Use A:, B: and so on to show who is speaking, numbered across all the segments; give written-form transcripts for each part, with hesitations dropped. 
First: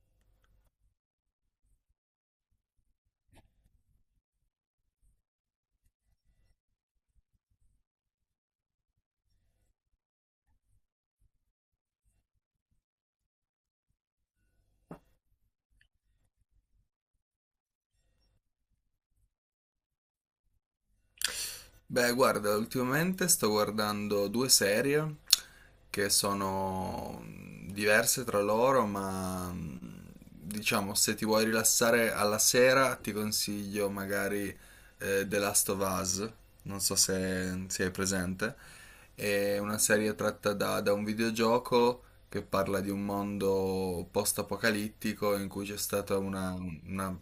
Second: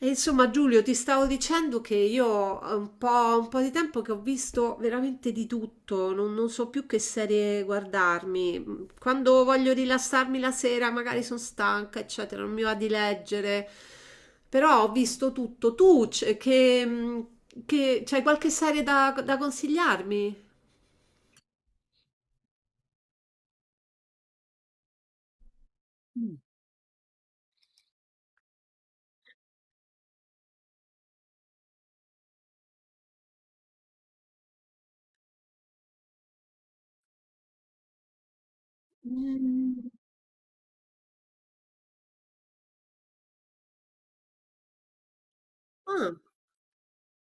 A: E insomma, Giulio, ti stavo dicendo che io ho un po' di tempo che ho visto veramente di tutto, non so più che serie guardarmi. Quando voglio rilassarmi la sera, magari sono stanca, eccetera, non mi va di leggere. Però ho visto tutto. Tu, c'hai qualche serie da consigliarmi?
B: Beh, guarda, ultimamente sto guardando due serie che
A: Mm.
B: sono diverse tra loro, diciamo se ti vuoi rilassare alla sera ti consiglio magari The Last of Us, non so se è presente, è una
A: Mm.
B: serie tratta da un videogioco che parla di un mondo post-apocalittico in cui c'è
A: Ah,
B: una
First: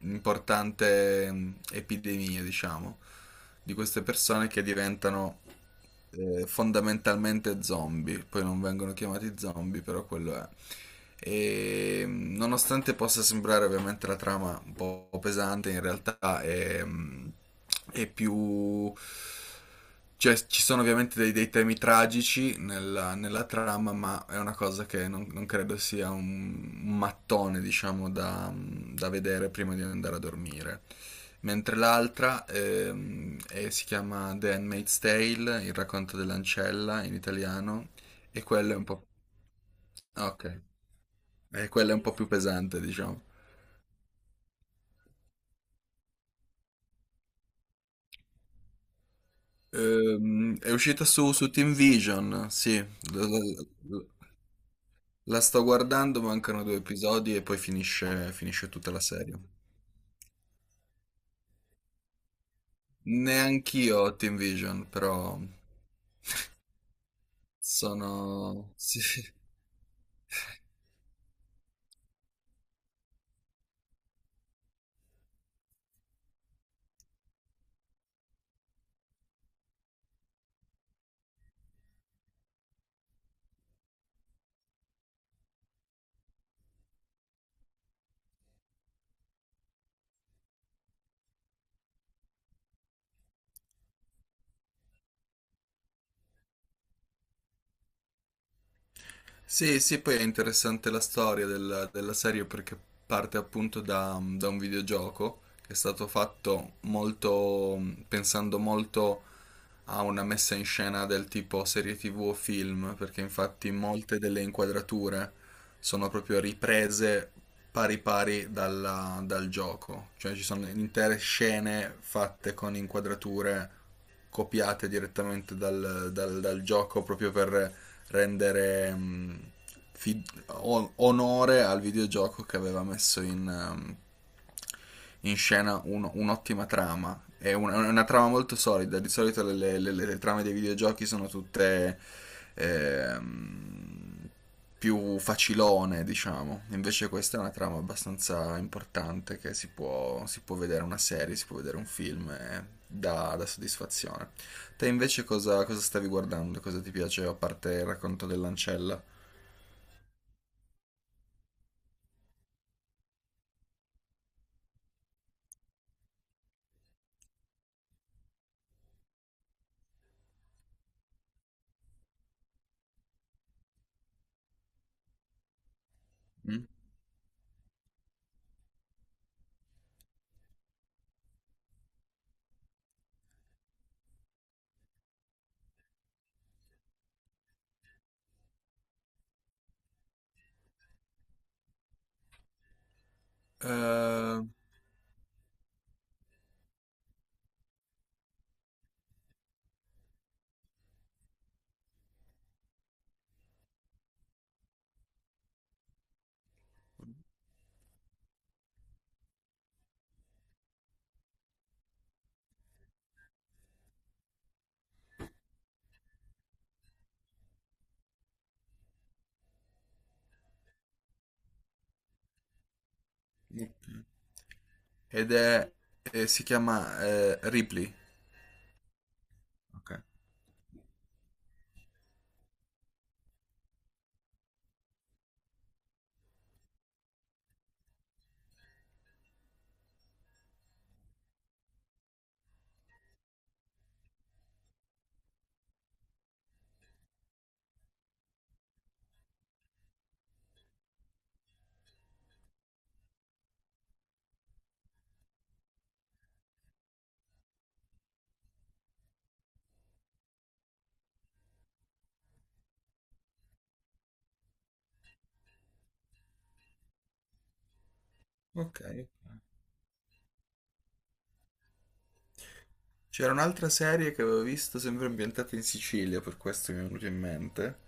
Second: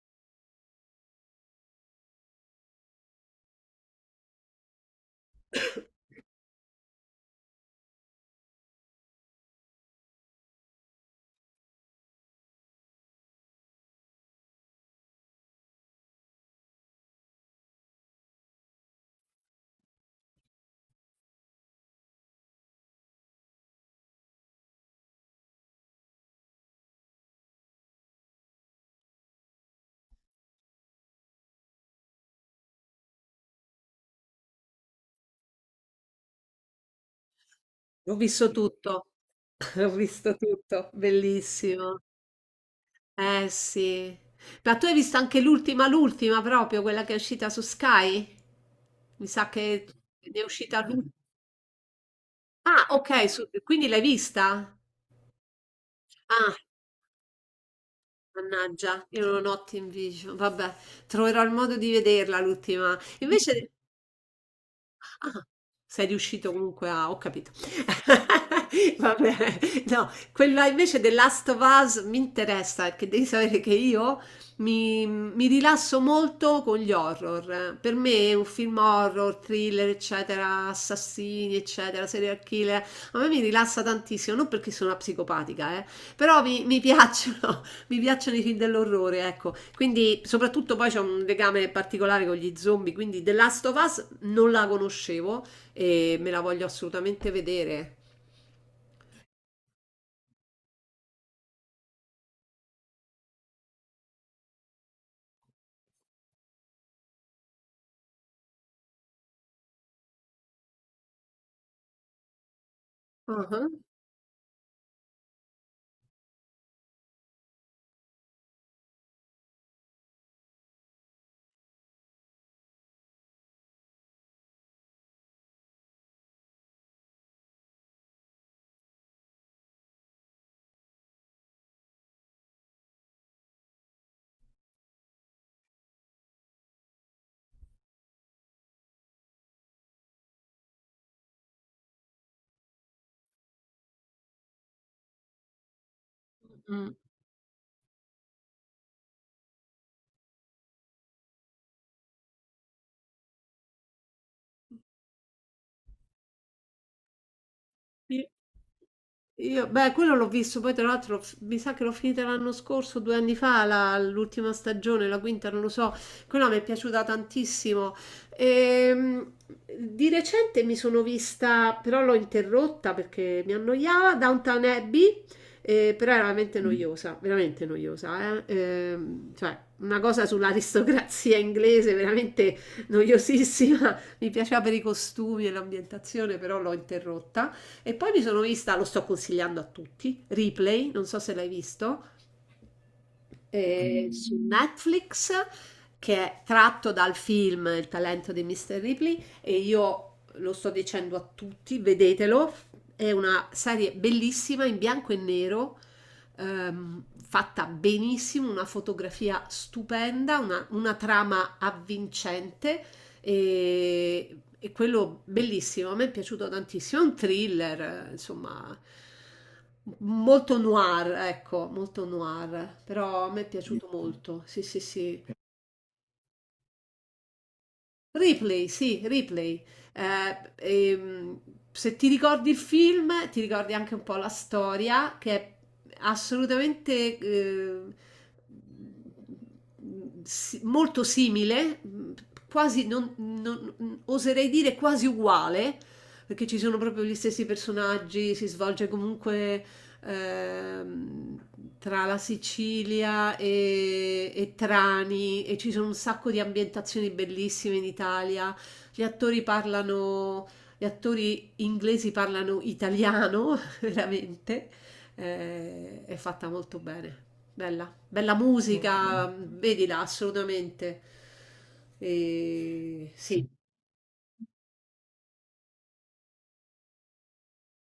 B: importante epidemia, diciamo, di queste persone che diventano fondamentalmente zombie, poi non vengono chiamati zombie, però quello è. E nonostante possa sembrare ovviamente la trama un po' pesante, in realtà è è più... Cioè, ci sono ovviamente dei temi tragici nella trama, ma è una cosa che non credo sia un mattone, diciamo, da vedere prima di andare a dormire mentre l'altra si chiama The Handmaid's Tale, il racconto dell'ancella in italiano,
A: ho
B: e
A: visto
B: quella è un
A: tutto,
B: po'...
A: ho
B: Ah,
A: visto
B: ok,
A: tutto,
B: e quella è
A: bellissimo.
B: un po' più pesante, diciamo.
A: Eh sì. Ma tu hai visto anche l'ultima proprio, quella che è uscita su Sky? Mi sa che ne è
B: È
A: uscita
B: uscita
A: l'ultima.
B: su Team Vision, sì,
A: Ah,
B: la,
A: ok, quindi l'hai
B: la-
A: vista?
B: la sto guardando,
A: Ah,
B: mancano due episodi e poi finisce, finisce tutta la
A: mannaggia, io
B: serie.
A: non ho Team Vision. Vabbè, troverò il modo di vederla l'ultima. Invece
B: Neanch'io ho Team Vision, però
A: ah, sei riuscito comunque a ho capito.
B: sono...
A: Va bene. No,
B: Sì.
A: quella invece The Last of Us mi interessa, perché devi sapere che io mi rilasso molto con gli horror. Per me un film horror, thriller, eccetera, assassini, eccetera, serial killer, a me mi rilassa tantissimo, non perché sono una psicopatica, però mi piacciono, mi piacciono i film dell'orrore, ecco. Quindi, soprattutto poi c'è un legame particolare con gli zombie, quindi The Last of Us non la conoscevo e me la voglio assolutamente vedere.
B: Sì, sì, poi è interessante la storia della serie perché parte appunto da un videogioco che è stato fatto molto, pensando molto a una messa in scena del tipo serie TV o film, perché
A: Ah-ah.
B: infatti molte delle inquadrature sono proprio riprese pari pari dal gioco, cioè ci sono intere scene fatte con inquadrature copiate direttamente dal gioco proprio per rendere onore al videogioco che aveva messo in, um, in scena un'ottima trama. È una trama molto solida. Di solito le trame dei videogiochi sono tutte ehm, più facilone, diciamo.
A: Mm.
B: Invece questa è una trama abbastanza importante che si si può vedere una serie, si può vedere un film e dà soddisfazione. Te invece cosa stavi guardando? Cosa ti piace a parte il racconto
A: Sì.
B: dell'ancella?
A: Io, beh, quello l'ho visto, poi tra l'altro mi sa che l'ho finita l'anno scorso, due anni fa, l'ultima stagione, la quinta, non lo so, quella mi è piaciuta tantissimo. Ehm, di recente mi sono vista, però l'ho interrotta perché mi annoiava, Downton Abbey, però era veramente mm,
B: Mm?
A: noiosa, veramente noiosa, eh. Cioè una cosa sull'aristocrazia inglese, veramente noiosissima, mi piaceva per i costumi e l'ambientazione, però l'ho interrotta. E poi mi sono vista, lo sto consigliando a tutti, Replay, non so se l'hai visto, su
B: Eh,
A: Netflix, che è tratto dal film Il talento di Mr. Ripley e io lo sto dicendo a tutti, vedetelo, è una serie bellissima in bianco e nero, fatta benissimo, una fotografia stupenda, una trama avvincente e quello bellissimo, a me è piaciuto tantissimo, è un thriller, insomma, molto noir, ecco, molto noir, però a me è piaciuto molto, sì, sì, sì.
B: ed è si chiama Ripley.
A: Ripley, sì, Ripley.
B: Ok.
A: Eh, ehm, se ti ricordi il film, ti ricordi anche un po' la storia, che è assolutamente molto simile, quasi, oserei dire quasi uguale perché ci sono proprio gli stessi personaggi, si svolge comunque ehm, tra la Sicilia e Trani e ci sono un sacco di ambientazioni bellissime in Italia. Gli attori parlano, gli attori inglesi parlano italiano, veramente. È fatta molto bene. Bella, bella
B: Ok.
A: musica, vedila assolutamente.
B: C'era
A: Sì,
B: un'altra serie che avevo visto sempre ambientata in Sicilia, per questo mi è venuto in mente.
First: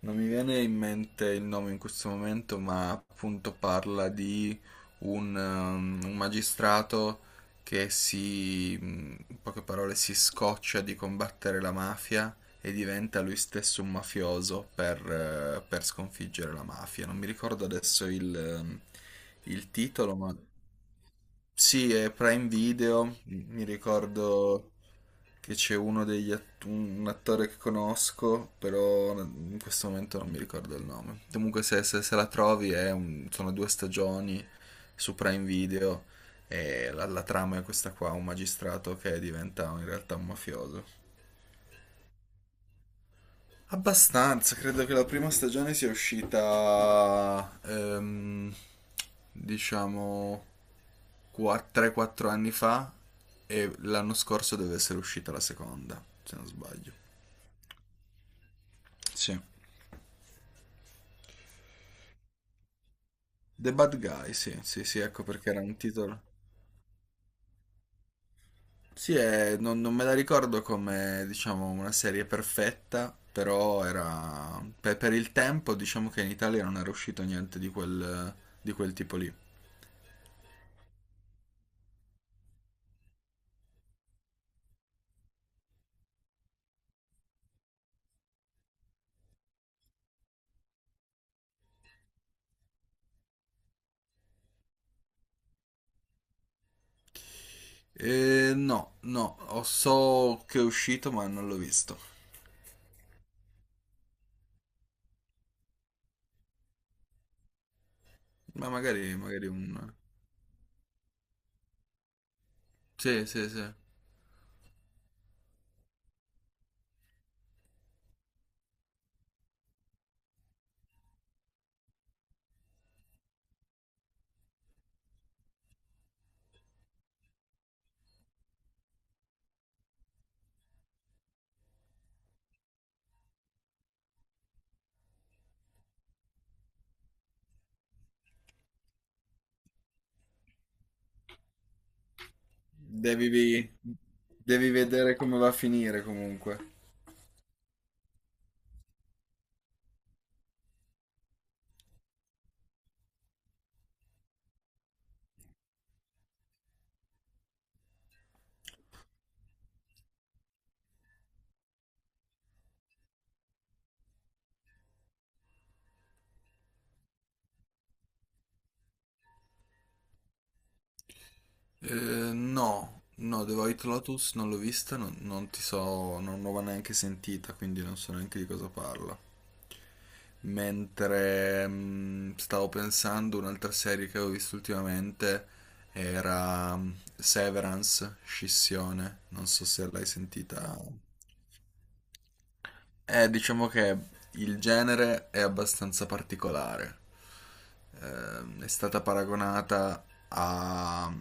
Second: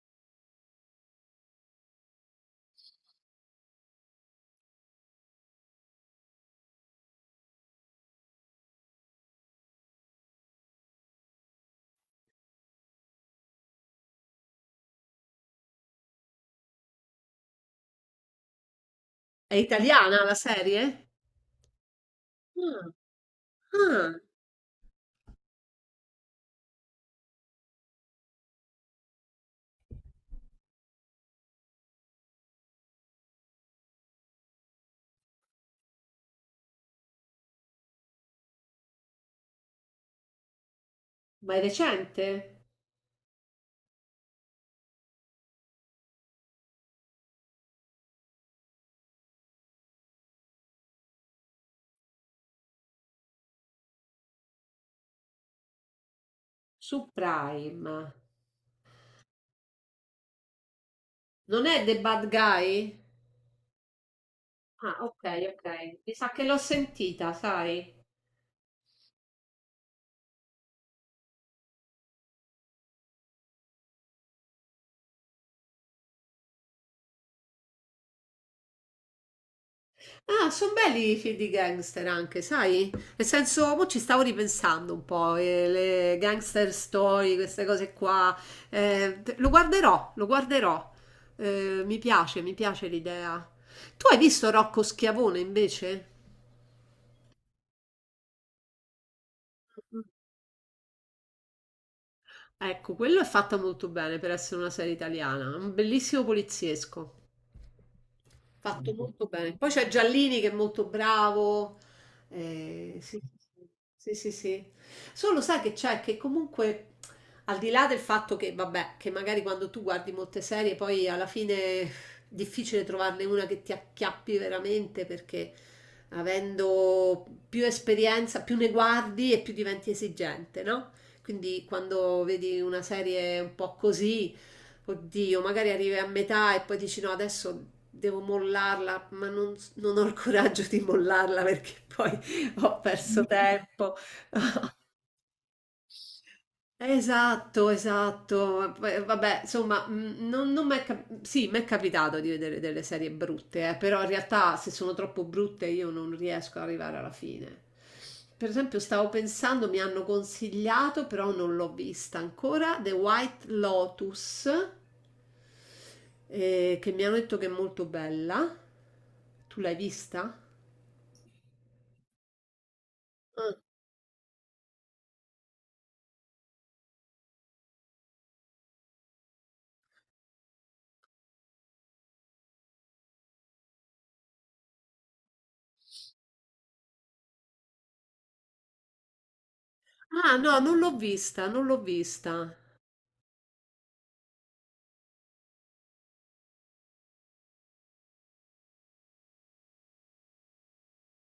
B: Non mi viene in mente il nome in questo momento, ma appunto parla di un magistrato in poche parole, si scoccia di combattere la mafia e diventa lui stesso un mafioso per sconfiggere la mafia. Non mi ricordo adesso il
A: è
B: il titolo,
A: italiana la
B: ma...
A: serie?
B: Sì, è Prime
A: Ah,
B: Video, mi
A: ah,
B: ricordo che c'è uno un attore che conosco, però in questo momento non mi ricordo il nome. Comunque se la trovi è sono due stagioni su Prime Video e la trama è questa qua, un magistrato che diventa in realtà un mafioso.
A: ma è recente?
B: Abbastanza, credo che la prima stagione sia uscita, diciamo, qua- 3-4 anni fa e l'anno scorso deve essere uscita la seconda, se non sbaglio.
A: Su Prime.
B: Sì.
A: Non è The Bad Guy?
B: The Bad Guy, sì, sì,
A: Ah,
B: sì,
A: ok,
B: ecco perché era un
A: ok. Mi
B: titolo.
A: sa che l'ho sentita, sai?
B: Sì, è- non me la ricordo come, diciamo, una serie perfetta, però era... per il tempo, diciamo che in Italia non era uscito niente di quel, di quel tipo lì.
A: Ah, sono belli i film di gangster anche, sai? Nel senso, mo ci stavo ripensando un po', le gangster story, queste cose qua. Lo guarderò, lo guarderò. Mi piace l'idea. Tu hai visto Rocco Schiavone invece?
B: No, no, ho- so che è uscito ma non l'ho visto.
A: Ecco, quello è fatta molto bene per essere una serie italiana, un bellissimo poliziesco.
B: Ma
A: Fatto
B: magari,
A: molto
B: magari
A: bene. Poi c'è
B: un...
A: Giallini che è molto bravo. Eh, sì,
B: Sì, sì,
A: sì,
B: sì.
A: sì, sì, sì. Solo sai che c'è che comunque, al di là del fatto che, vabbè, che magari quando tu guardi molte serie, poi alla fine è difficile trovarne una che ti acchiappi veramente perché avendo più esperienza, più ne guardi e più diventi esigente, no? Quindi quando vedi una serie un po' così oddio, magari arrivi a metà e poi dici no, adesso devo mollarla, ma non ho il coraggio di mollarla perché poi ho perso
B: Devi,
A: tempo.
B: devi vedere come va a finire comunque.
A: Esatto, esatto. Poi, vabbè, insomma, non, non m'è cap- sì, mi è capitato di vedere delle serie brutte, però in realtà se sono troppo brutte io non riesco ad arrivare alla fine. Per esempio, stavo pensando, mi hanno consigliato, però non l'ho vista ancora, The White Lotus, che mi hanno detto che è molto bella. Tu l'hai vista?
B: Eh, no, no, The
A: Ah,
B: White Lotus non l'ho vista, non ti so, non l'ho neanche sentita, quindi non so neanche di cosa parla. Mentre stavo pensando, un'altra serie che avevo visto ultimamente era Severance, Scissione, non so se l'hai
A: ah, no,
B: sentita.
A: non l'ho vista, non l'ho vista.
B: Diciamo che il genere è abbastanza particolare. È stata paragonata a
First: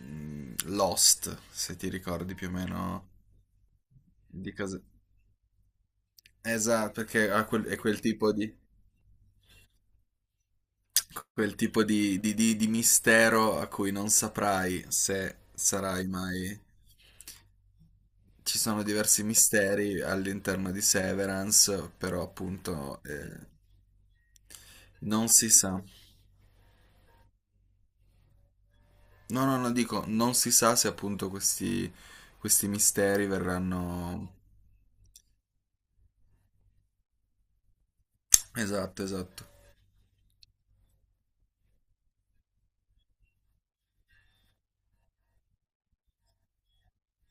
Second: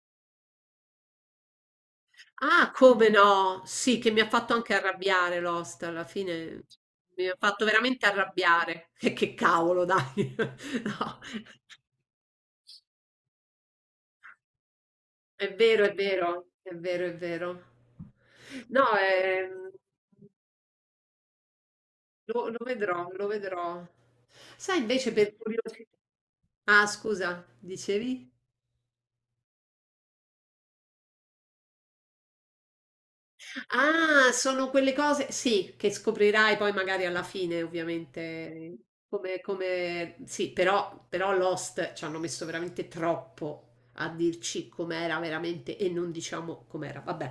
B: Lost, se ti ricordi più o
A: Ah,
B: meno
A: come no? Sì, che mi ha
B: di
A: fatto anche
B: cosa.
A: arrabbiare Lost, alla fine
B: Esatto,
A: mi
B: perché
A: ha
B: ha
A: fatto
B: quel- è quel
A: veramente
B: tipo di...
A: arrabbiare. E che cavolo, dai. No,
B: Quel tipo di mistero a cui non saprai se
A: è vero, è
B: sarai
A: vero,
B: mai...
A: è vero, è vero.
B: Ci sono
A: No,
B: diversi misteri all'interno di Severance, però
A: lo, lo
B: appunto
A: vedrò, lo vedrò. Sai, invece
B: non
A: per
B: si sa.
A: curiosità... Ah, scusa, dicevi?
B: No, no, no, dico, non si sa se appunto questi misteri
A: Ah,
B: verranno...
A: sono quelle cose, sì, che scoprirai poi magari alla fine, ovviamente,
B: Esatto,
A: come,
B: esatto.
A: come... Sì, però, però Lost ci hanno messo veramente troppo a dirci com'era veramente e non diciamo com'era. Vabbè,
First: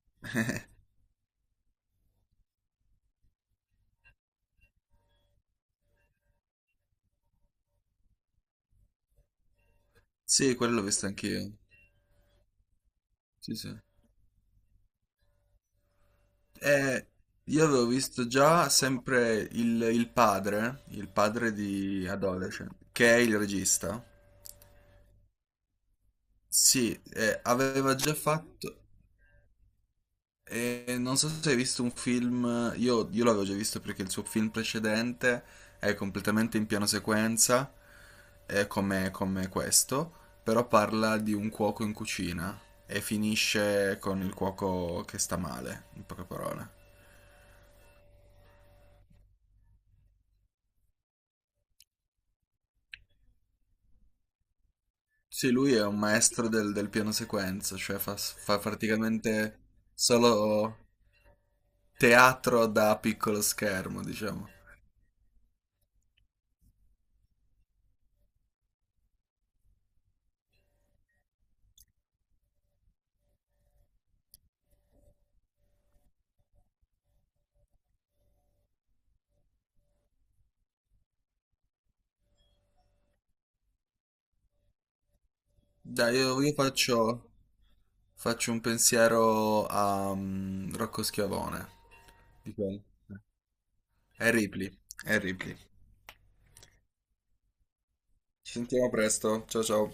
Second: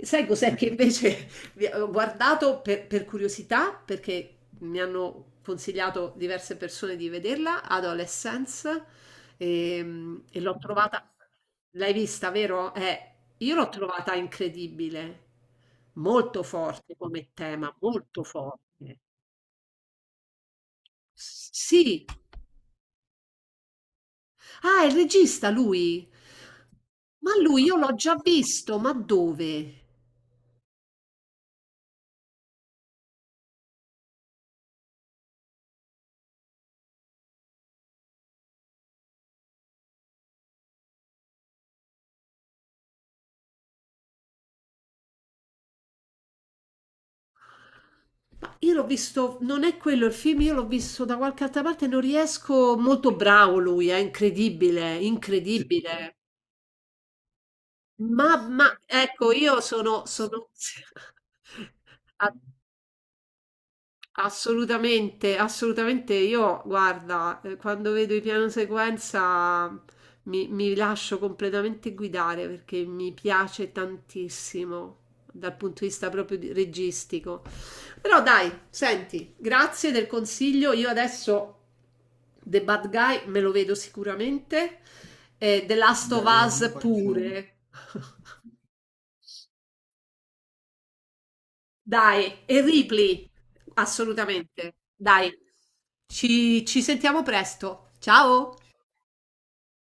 A: sai cos'è che invece ho guardato per curiosità, perché mi hanno consigliato diverse persone di vederla, Adolescence, e
B: Sì,
A: l'ho
B: quello l'ho visto
A: trovata,
B: anch'io.
A: l'hai vista, vero? Io
B: Sì,
A: l'ho
B: sì.
A: trovata incredibile, molto forte
B: Eh,
A: come
B: io
A: tema,
B: avevo
A: molto
B: visto già
A: forte.
B: sempre il padre
A: Sì.
B: di Adolescent, che è il regista.
A: Ah, è il regista lui.
B: Sì,
A: Ma lui io l'ho
B: aveva già
A: già visto,
B: fatto,
A: ma dove?
B: non so se hai visto un film, io l'avevo già visto perché il suo film precedente è completamente in piano sequenza, come, come questo, però parla di un cuoco in cucina e finisce con il cuoco che sta male, in poche parole.
A: Ma io l'ho visto, non è quello il film, io l'ho visto da qualche altra parte, non riesco, molto bravo lui, è incredibile,
B: Sì, lui è un
A: incredibile.
B: maestro del piano sequenza, cioè fa
A: Ma ecco,
B: praticamente
A: io sono, sono...
B: solo
A: a-
B: teatro da piccolo schermo, diciamo.
A: Assolutamente, assolutamente. Io, guarda, quando vedo i piano sequenza mi lascio completamente guidare perché mi piace tantissimo dal punto di vista proprio registico. Però dai, senti, grazie del consiglio. Io adesso The Bad Guy me lo vedo sicuramente e The Last
B: Dai,
A: of Bello,
B: io
A: Us facciamo
B: faccio,
A: pure.
B: faccio un pensiero a Rocco Schiavone.
A: Dai,
B: Di
A: e
B: quello.
A: Ripley,
B: È Ripley,
A: assolutamente.
B: è
A: Dai,
B: Ripley.
A: ci sentiamo presto.
B: Ci
A: Ciao!
B: sentiamo presto, ciao ciao.